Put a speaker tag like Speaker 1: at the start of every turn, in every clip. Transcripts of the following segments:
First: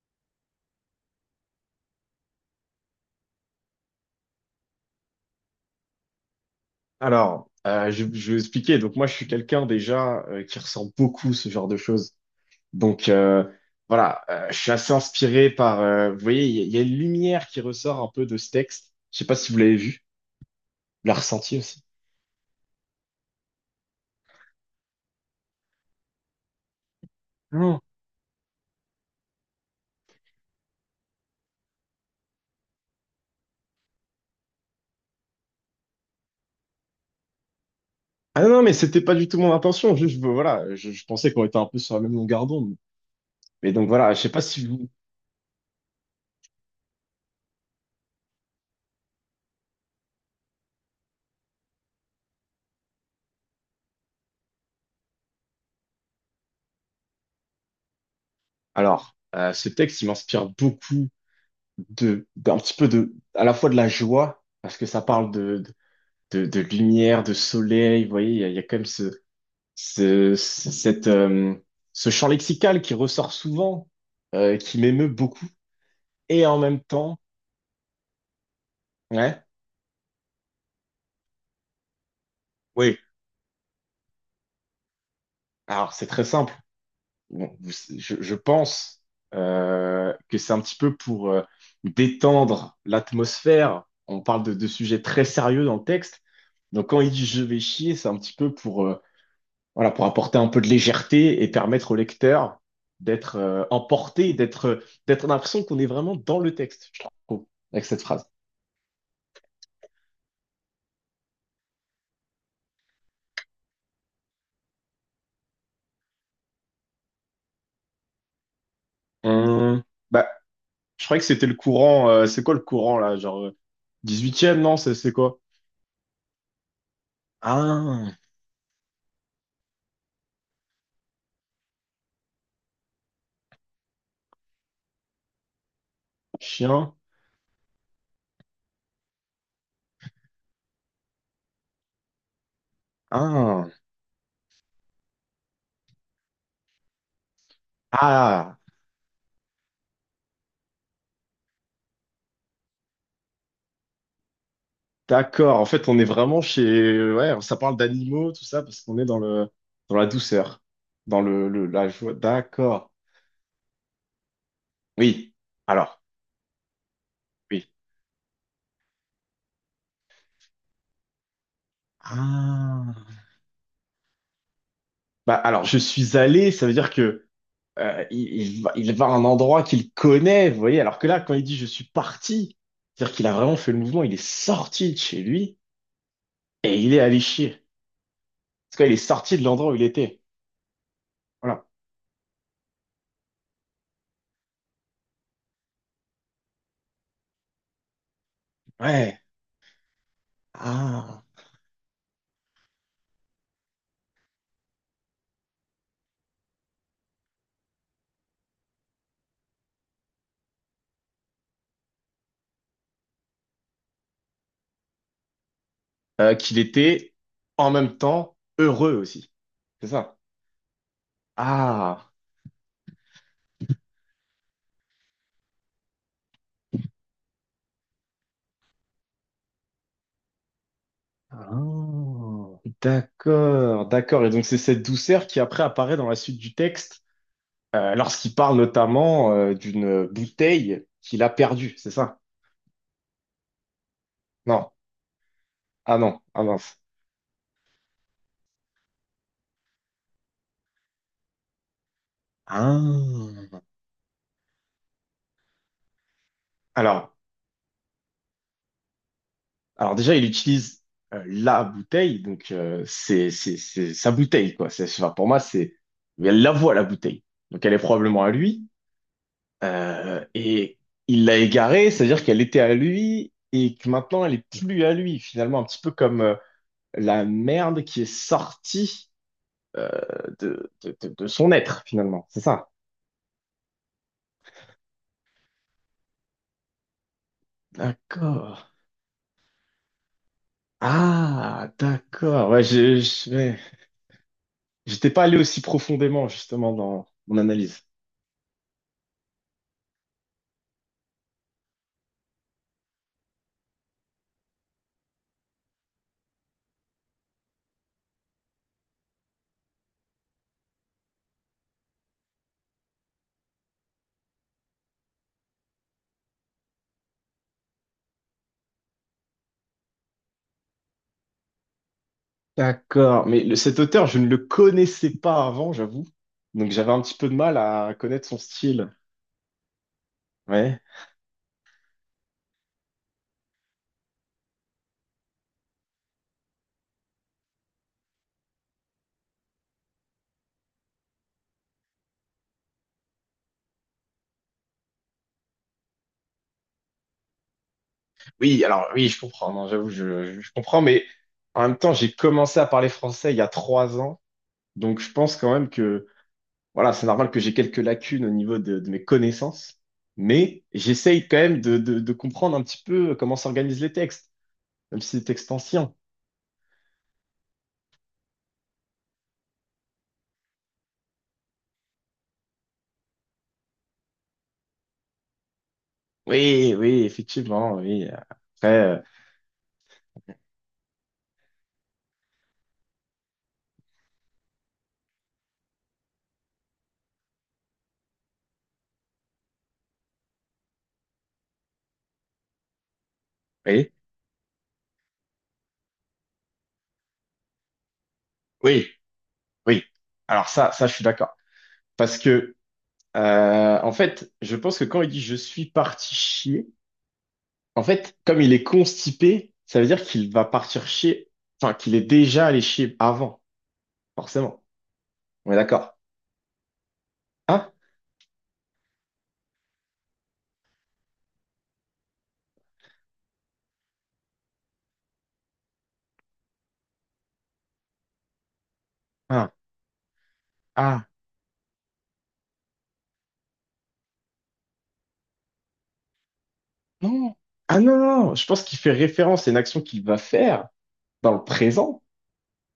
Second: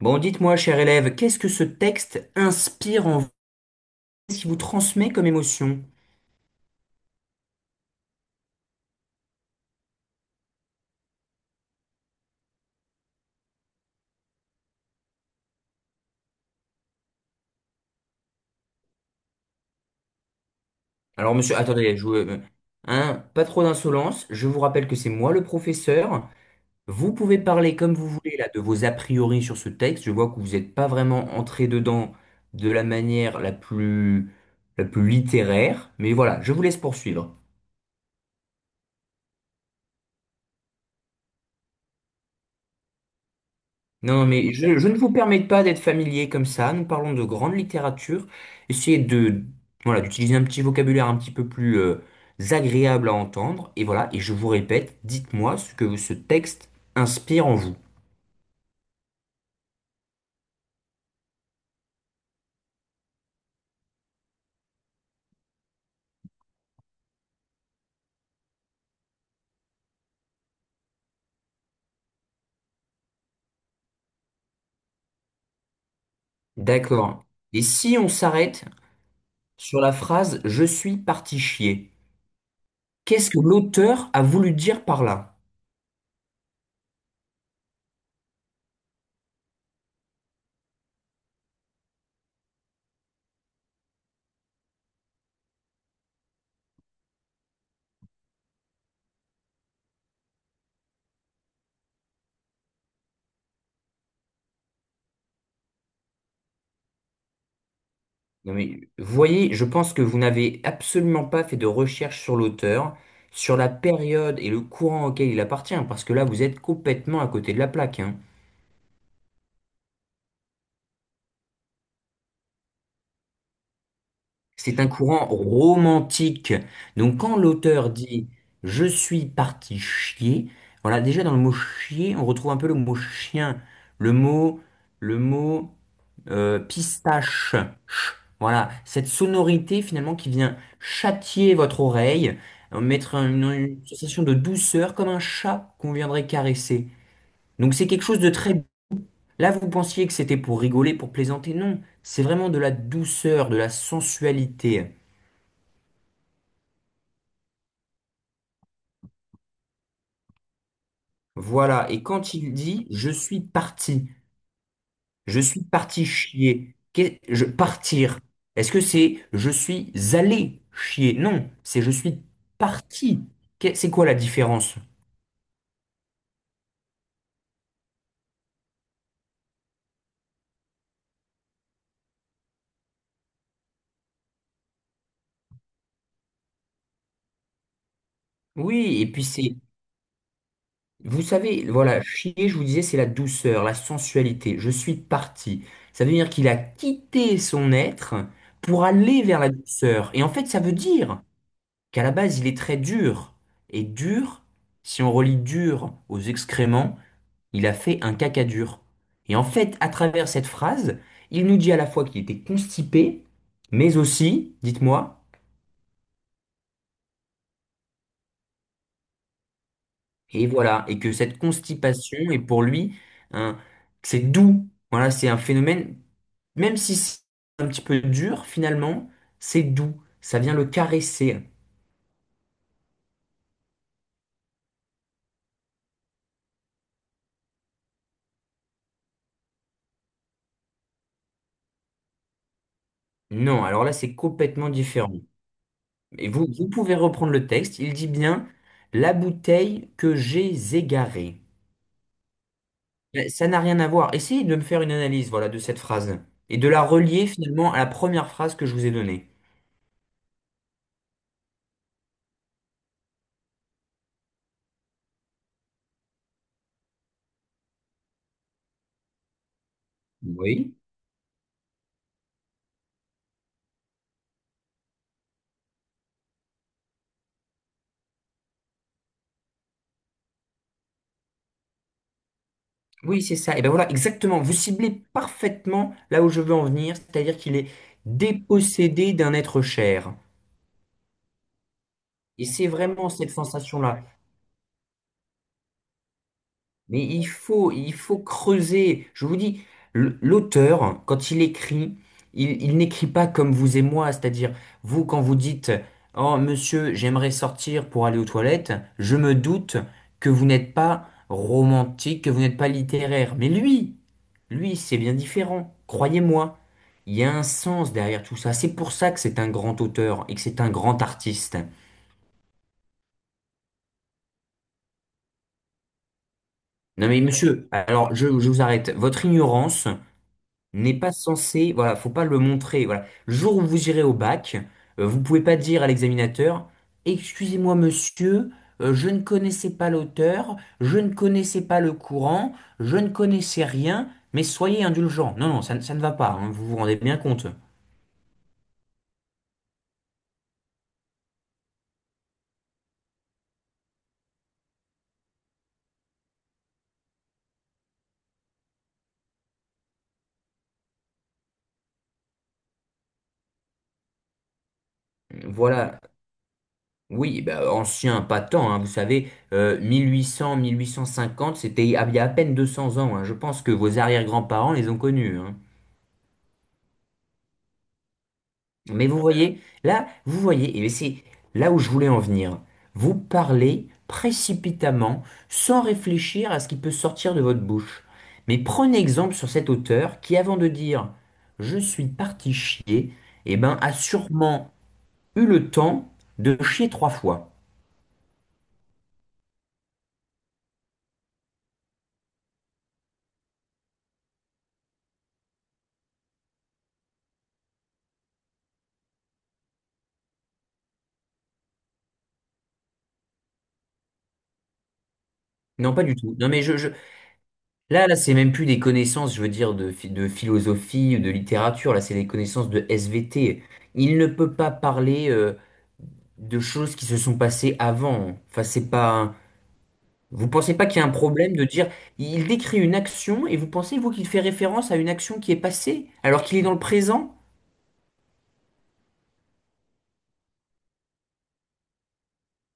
Speaker 1: Bon, dites-moi, cher élève, qu'est-ce que ce texte inspire en vous, ce qui vous transmet comme émotion?
Speaker 2: Alors, je vais vous expliquer. Donc, moi, je suis quelqu'un déjà qui ressent beaucoup ce genre de choses. Donc, voilà, je suis assez inspiré par. Vous voyez, il y a une lumière qui ressort un peu de ce texte. Je sais pas si vous l'avez vu, vous l'avez
Speaker 1: Alors, monsieur,
Speaker 2: ressenti aussi.
Speaker 1: attendez, hein, pas trop d'insolence. Je vous rappelle que c'est moi le professeur. Vous pouvez parler
Speaker 2: Non.
Speaker 1: comme vous voulez là de vos a priori sur ce texte. Je vois que vous n'êtes pas vraiment entré dedans de la manière la plus littéraire. Mais voilà, je vous laisse poursuivre.
Speaker 2: Ah non, non, mais c'était pas du tout mon intention. Juste, voilà, je pensais qu'on était un peu sur la même longueur d'onde. Mais donc voilà, je
Speaker 1: Non,
Speaker 2: sais pas
Speaker 1: mais
Speaker 2: si vous.
Speaker 1: je ne vous permets pas d'être familier comme ça. Nous parlons de grande littérature. Essayez de, voilà, d'utiliser un petit vocabulaire un petit peu plus agréable à entendre. Et voilà, et je vous répète, dites-moi ce que ce texte inspire en vous.
Speaker 2: Alors, ce texte, il m'inspire beaucoup d'un petit peu de, à la fois de la joie, parce que ça parle de lumière, de soleil. Vous voyez, il y a quand même ce, ce- cette, euh, ce champ lexical qui ressort souvent, qui m'émeut beaucoup. Et en même temps,
Speaker 1: D'accord. Et si on s'arrête
Speaker 2: ouais,
Speaker 1: sur la phrase «Je suis parti chier»,
Speaker 2: oui.
Speaker 1: qu'est-ce que l'auteur a voulu dire par là?
Speaker 2: Alors, c'est très simple. Bon, je pense que c'est un petit peu pour détendre l'atmosphère. On parle de sujets très sérieux dans le texte. Donc, quand il dit je vais chier, c'est un petit peu pour voilà, pour apporter un peu de légèreté et permettre au lecteur d'être emporté, d'être on a l'impression qu'on est vraiment dans le texte, je trouve, avec cette phrase.
Speaker 1: Non mais, vous voyez, je pense que vous n'avez absolument pas fait de recherche sur l'auteur, sur la période et le courant auquel il appartient, parce que là, vous êtes complètement à côté de la plaque, hein.
Speaker 2: Hum, bah, je croyais que c'était le courant, c'est quoi le courant là, genre 18e, non,
Speaker 1: C'est un
Speaker 2: c'est
Speaker 1: courant
Speaker 2: quoi?
Speaker 1: romantique. Donc quand l'auteur
Speaker 2: Ah,
Speaker 1: dit «je suis parti chier», voilà, déjà dans le mot chier, on retrouve un peu le mot chien, le mot le mot
Speaker 2: chien.
Speaker 1: pistache. Ch. Voilà, cette sonorité finalement qui vient châtier votre oreille, mettre
Speaker 2: Ah,
Speaker 1: une sensation de douceur comme un chat qu'on viendrait caresser. Donc c'est quelque chose de
Speaker 2: ah,
Speaker 1: très... Là, vous pensiez que c'était pour rigoler, pour plaisanter. Non, c'est vraiment de la douceur, de la sensualité.
Speaker 2: d'accord. En fait, on est vraiment chez, ouais, ça parle d'animaux, tout ça, parce qu'on est dans le, dans la douceur, dans la
Speaker 1: Voilà, et
Speaker 2: joie.
Speaker 1: quand il dit
Speaker 2: D'accord. Oui.
Speaker 1: je suis
Speaker 2: Alors,
Speaker 1: parti chier, qu'est- je
Speaker 2: oui.
Speaker 1: partir, est-ce que c'est «je suis allé chier»? Non, c'est «je suis
Speaker 2: Ah.
Speaker 1: parti». C'est quoi la différence?
Speaker 2: Bah, alors, je suis allé, ça veut dire que il va à un endroit qu'il connaît, vous voyez, alors que là, quand il dit je suis parti, c'est-à-dire qu'il a vraiment fait le mouvement, il est sorti de chez lui et il est allé chier. Parce qu'il est
Speaker 1: Oui, et puis
Speaker 2: sorti de l'endroit où il était.
Speaker 1: vous
Speaker 2: Voilà.
Speaker 1: savez, voilà, chier, je vous disais, c'est la douceur, la sensualité. Je suis parti. Ça veut dire qu'il a quitté son être pour
Speaker 2: Ouais.
Speaker 1: aller vers la douceur. Et en fait, ça veut
Speaker 2: Ah.
Speaker 1: dire qu'à la base, il est très dur. Et dur, si on relie dur aux excréments, il a fait un caca dur. Et en fait, à travers cette phrase, il nous dit à la fois qu'il était constipé, mais aussi, dites-moi,
Speaker 2: Qu'il était en même temps heureux aussi. C'est ça.
Speaker 1: et voilà, et que cette
Speaker 2: Ah.
Speaker 1: constipation est pour lui un, c'est doux. Voilà, c'est un phénomène, même si c'est un petit peu dur, finalement, c'est doux. Ça vient le caresser.
Speaker 2: Ah. D'accord, d'accord. Et donc, c'est cette douceur qui après apparaît dans la suite du texte. Lorsqu'il parle notamment d'une bouteille qu'il a perdue, c'est ça?
Speaker 1: Non, alors là, c'est
Speaker 2: Non.
Speaker 1: complètement différent.
Speaker 2: Ah non,
Speaker 1: Et
Speaker 2: ah
Speaker 1: vous, vous
Speaker 2: mince.
Speaker 1: pouvez reprendre le texte. Il dit bien «la bouteille que j'ai égarée». Mais
Speaker 2: Ah.
Speaker 1: ça n'a rien à voir. Essayez de me faire une analyse, voilà, de cette phrase et de la
Speaker 2: Alors,
Speaker 1: relier finalement à la première phrase que je vous ai donnée.
Speaker 2: alors, déjà, il utilise la bouteille, donc c'est sa bouteille, quoi. C'est, enfin, pour moi, c'est... mais elle la voit, la bouteille. Donc elle est probablement à lui. euh,
Speaker 1: Oui.
Speaker 2: et il l'a égarée, c'est-à-dire qu'elle était à lui et que maintenant, elle est plus à lui. Finalement, un petit peu comme la merde qui est sortie euh, de son être, finalement. C'est ça.
Speaker 1: Oui, c'est ça. Et ben voilà, exactement. Vous ciblez parfaitement là où je veux en venir, c'est-à-dire qu'il est
Speaker 2: D'accord.
Speaker 1: dépossédé d'un être cher.
Speaker 2: Ah,
Speaker 1: Et
Speaker 2: d'accord. Ouais,
Speaker 1: c'est vraiment cette
Speaker 2: ouais.
Speaker 1: sensation-là.
Speaker 2: J'étais pas allé aussi profondément, justement,
Speaker 1: Mais
Speaker 2: dans mon analyse.
Speaker 1: il faut creuser. Je vous dis, l'auteur, quand il écrit, il n'écrit pas comme vous et moi. C'est-à-dire, vous, quand vous dites, «Oh, monsieur, j'aimerais sortir pour aller aux toilettes», je me doute que vous n'êtes pas romantique, que vous n'êtes pas littéraire. Mais lui, c'est bien différent. Croyez-moi, il y a un sens derrière tout ça. C'est pour ça que c'est un grand auteur et que c'est un grand artiste.
Speaker 2: D'accord. Mais cet auteur, je ne le connaissais pas avant, j'avoue. Donc j'avais un
Speaker 1: Non
Speaker 2: petit
Speaker 1: mais
Speaker 2: peu de mal
Speaker 1: monsieur,
Speaker 2: à
Speaker 1: alors
Speaker 2: connaître son
Speaker 1: je vous
Speaker 2: style.
Speaker 1: arrête. Votre ignorance
Speaker 2: Ouais.
Speaker 1: n'est pas censé, voilà, faut pas le montrer, voilà. Le jour où vous irez au bac, vous pouvez pas dire à l'examinateur, «Excusez-moi, monsieur, je ne connaissais pas l'auteur, je ne connaissais pas le courant, je ne connaissais rien, mais soyez indulgent». Non, ça ne va pas, hein, vous vous rendez bien compte.
Speaker 2: Oui, alors oui, je comprends. Non, j'avoue, je comprends. Mais en même temps, j'ai commencé à parler français il y a 3 ans. Donc je pense quand même que, voilà, c'est normal que j'ai quelques lacunes au niveau de mes connaissances. Mais j'essaye quand même de comprendre un petit peu comment s'organisent les textes. Même si c'est extension.
Speaker 1: Voilà. Oui, bah, ancien, pas tant, hein, vous savez, 1800, 1850, c'était il y a à peine 200 ans, hein. Je pense que vos arrière-grands-parents les ont connus, hein.
Speaker 2: Oui, oui, effectivement, oui. Après, euh,
Speaker 1: Mais vous voyez, là, vous voyez, et c'est là où je voulais en venir. Vous parlez précipitamment, sans réfléchir à ce qui peut sortir de votre bouche. Mais prenez exemple sur cet auteur qui, avant de dire «je suis parti chier», eh ben,
Speaker 2: oui,
Speaker 1: a sûrement eu le temps de chier 3 fois.
Speaker 2: oui, oui. Alors ça, je suis d'accord. Parce que, en fait, je pense que quand il dit je suis parti chier, en fait, comme il est constipé, ça veut dire qu'il va partir chier, enfin, qu'il est déjà allé chier avant, forcément. On est
Speaker 1: Non,
Speaker 2: d'accord.
Speaker 1: pas du tout. Non, mais
Speaker 2: Hein?
Speaker 1: là, c'est même plus des connaissances, je veux dire, de philosophie, de littérature. Là, c'est des connaissances de SVT. Il ne peut pas parler. De choses qui se sont passées avant. Enfin, c'est pas.
Speaker 2: Hein?
Speaker 1: Vous pensez pas qu'il y a
Speaker 2: Ah,
Speaker 1: un problème de dire il décrit une action et vous pensez, vous, qu'il fait référence à une action qui est passée alors qu'il est dans le
Speaker 2: non.
Speaker 1: présent?
Speaker 2: Ah non, non, non. Je pense qu'il fait référence à une action qu'il va faire dans le présent,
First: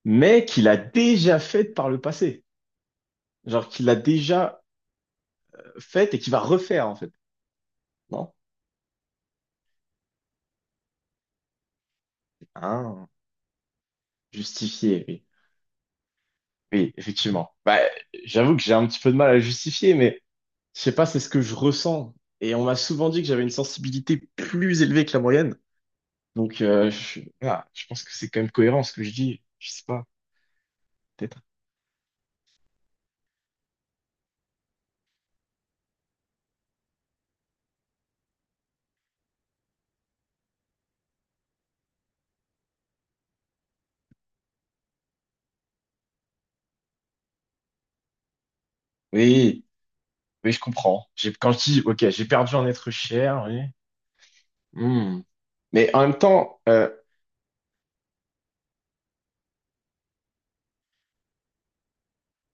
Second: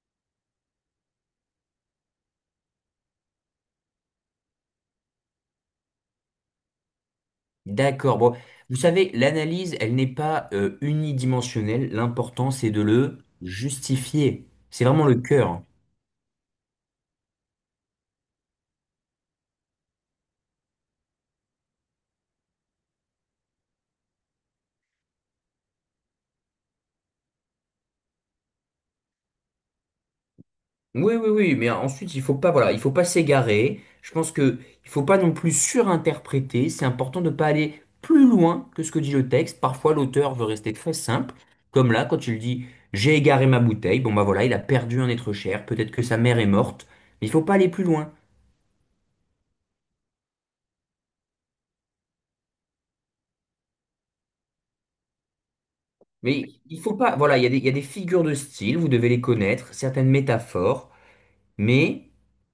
Speaker 2: mais qu'il a déjà faite par le passé. Genre qu'il a déjà faite et qui va refaire, en fait.
Speaker 1: D'accord.
Speaker 2: Non?
Speaker 1: Bon, vous savez, l'analyse, elle n'est pas unidimensionnelle. L'important, c'est de
Speaker 2: Ah,
Speaker 1: le justifier. C'est
Speaker 2: justifier,
Speaker 1: vraiment le
Speaker 2: oui.
Speaker 1: cœur.
Speaker 2: Oui, effectivement. Bah, j'avoue que j'ai un petit peu de mal à justifier, mais je sais pas, c'est ce que je ressens. Et on m'a souvent dit que j'avais une sensibilité plus élevée que la moyenne. Donc, je pense que c'est quand même cohérent ce que je dis. Je sais pas,
Speaker 1: Oui, oui,
Speaker 2: peut-être.
Speaker 1: oui, mais ensuite, il faut pas, voilà, il faut pas s'égarer. Je pense que il faut pas non plus surinterpréter. C'est important de pas aller plus loin que ce que dit le texte. Parfois, l'auteur veut rester très simple, comme là, quand il dit «j'ai égaré ma bouteille». Bon, bah voilà, il a perdu un être cher. Peut-être que sa mère est morte. Mais il faut pas aller plus loin.
Speaker 2: Oui, oui, je comprends. J'ai, quand je dis, ok, j'ai perdu un être cher, oui. Hmm. Mais en même
Speaker 1: Mais
Speaker 2: temps,
Speaker 1: il faut pas, voilà, il y a des figures de style. Vous devez les connaître, certaines métaphores. Mais,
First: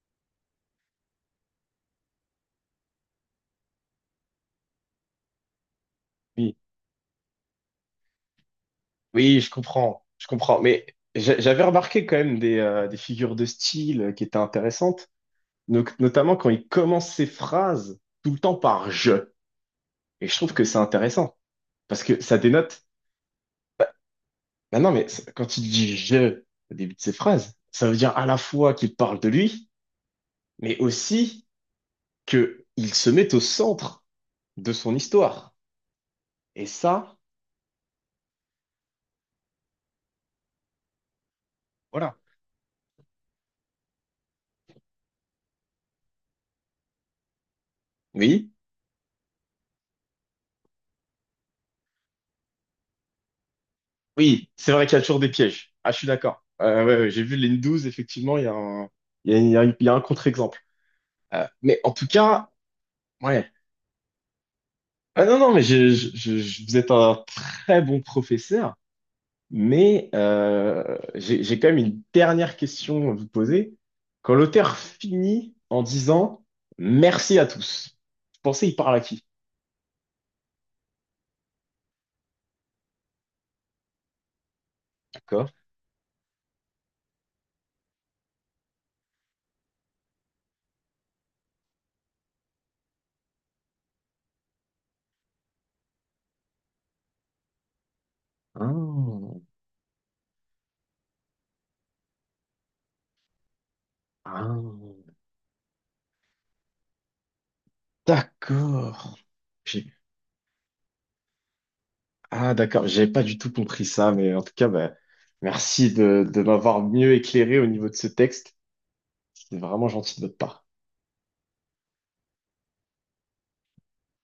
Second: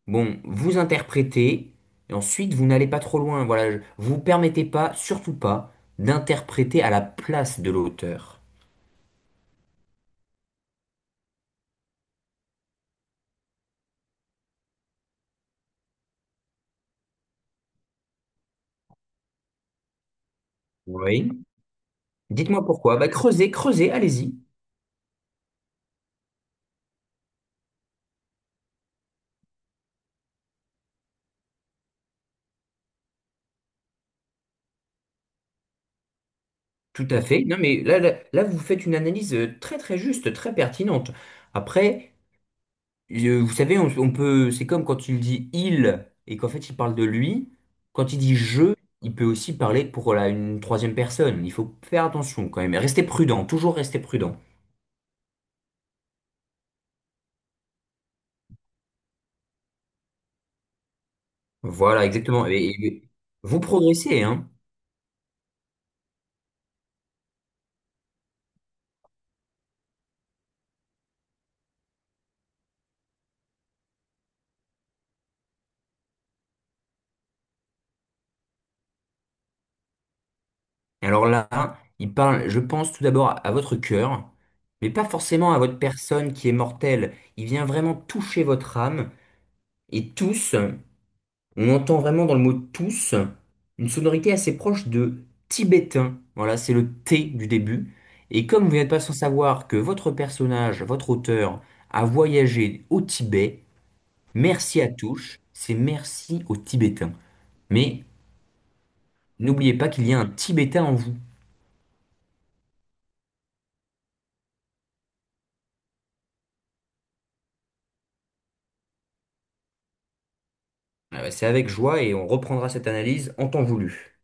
Speaker 1: bon, vous interprétez, et ensuite vous n'allez pas trop loin. Voilà, vous vous permettez pas, surtout pas,
Speaker 2: oui,
Speaker 1: d'interpréter à la place de l'auteur.
Speaker 2: oui, je comprends, je comprends. Mais j'avais remarqué quand même des figures de style qui étaient intéressantes, notamment quand il commence ses phrases tout le temps par je. Et je trouve que c'est
Speaker 1: Oui.
Speaker 2: intéressant parce que ça
Speaker 1: Dites-moi
Speaker 2: dénote.
Speaker 1: pourquoi. Bah, creusez, allez-y.
Speaker 2: Bah non, mais quand il dit je au début de ses phrases, ça veut dire à la fois qu'il parle de lui, mais aussi que il se met au centre de son histoire. Et
Speaker 1: Tout
Speaker 2: ça,
Speaker 1: à fait. Non, mais là, vous faites une analyse très juste, très pertinente. Après,
Speaker 2: voilà.
Speaker 1: vous savez, on peut, c'est comme quand il dit il et qu'en fait il parle de lui. Quand il dit
Speaker 2: Oui.
Speaker 1: je, il peut aussi parler pour une troisième personne. Il faut faire attention quand même. Restez prudent, toujours rester prudent.
Speaker 2: Oui, c'est vrai qu'il y a toujours des pièges. Ah, je suis d'accord. Ouais, ouais, j'ai vu les n 12, effectivement, il y a un, il y a un contre-exemple. Mais en
Speaker 1: Voilà,
Speaker 2: tout
Speaker 1: exactement.
Speaker 2: cas,
Speaker 1: Et
Speaker 2: ouais.
Speaker 1: vous progressez, hein.
Speaker 2: Ah, non, non, mais vous êtes un très bon professeur, mais j'ai quand même une dernière question à vous poser. Quand l'auteur finit en disant merci à tous, vous pensez il parle à qui?
Speaker 1: Et alors là, il parle, je pense tout d'abord à votre cœur, mais pas
Speaker 2: D'accord.
Speaker 1: forcément à votre personne qui est mortelle. Il vient vraiment toucher votre âme. Et tous, on entend vraiment dans le mot tous une sonorité assez proche de tibétain. Voilà, c'est le T du début. Et comme vous n'êtes pas sans
Speaker 2: Ah,
Speaker 1: savoir que votre personnage, votre auteur, a voyagé au Tibet,
Speaker 2: ah,
Speaker 1: merci à tous, c'est merci aux Tibétains. Mais
Speaker 2: d'accord.
Speaker 1: n'oubliez pas
Speaker 2: J'ai-
Speaker 1: qu'il y a un Tibétain en vous.
Speaker 2: Ah, d'accord, j'avais pas du tout compris ça, mais en tout cas, bah, merci de m'avoir mieux éclairé au niveau de ce texte. C'était vraiment gentil de votre part.
Speaker 1: C'est avec joie et on reprendra cette analyse en temps voulu.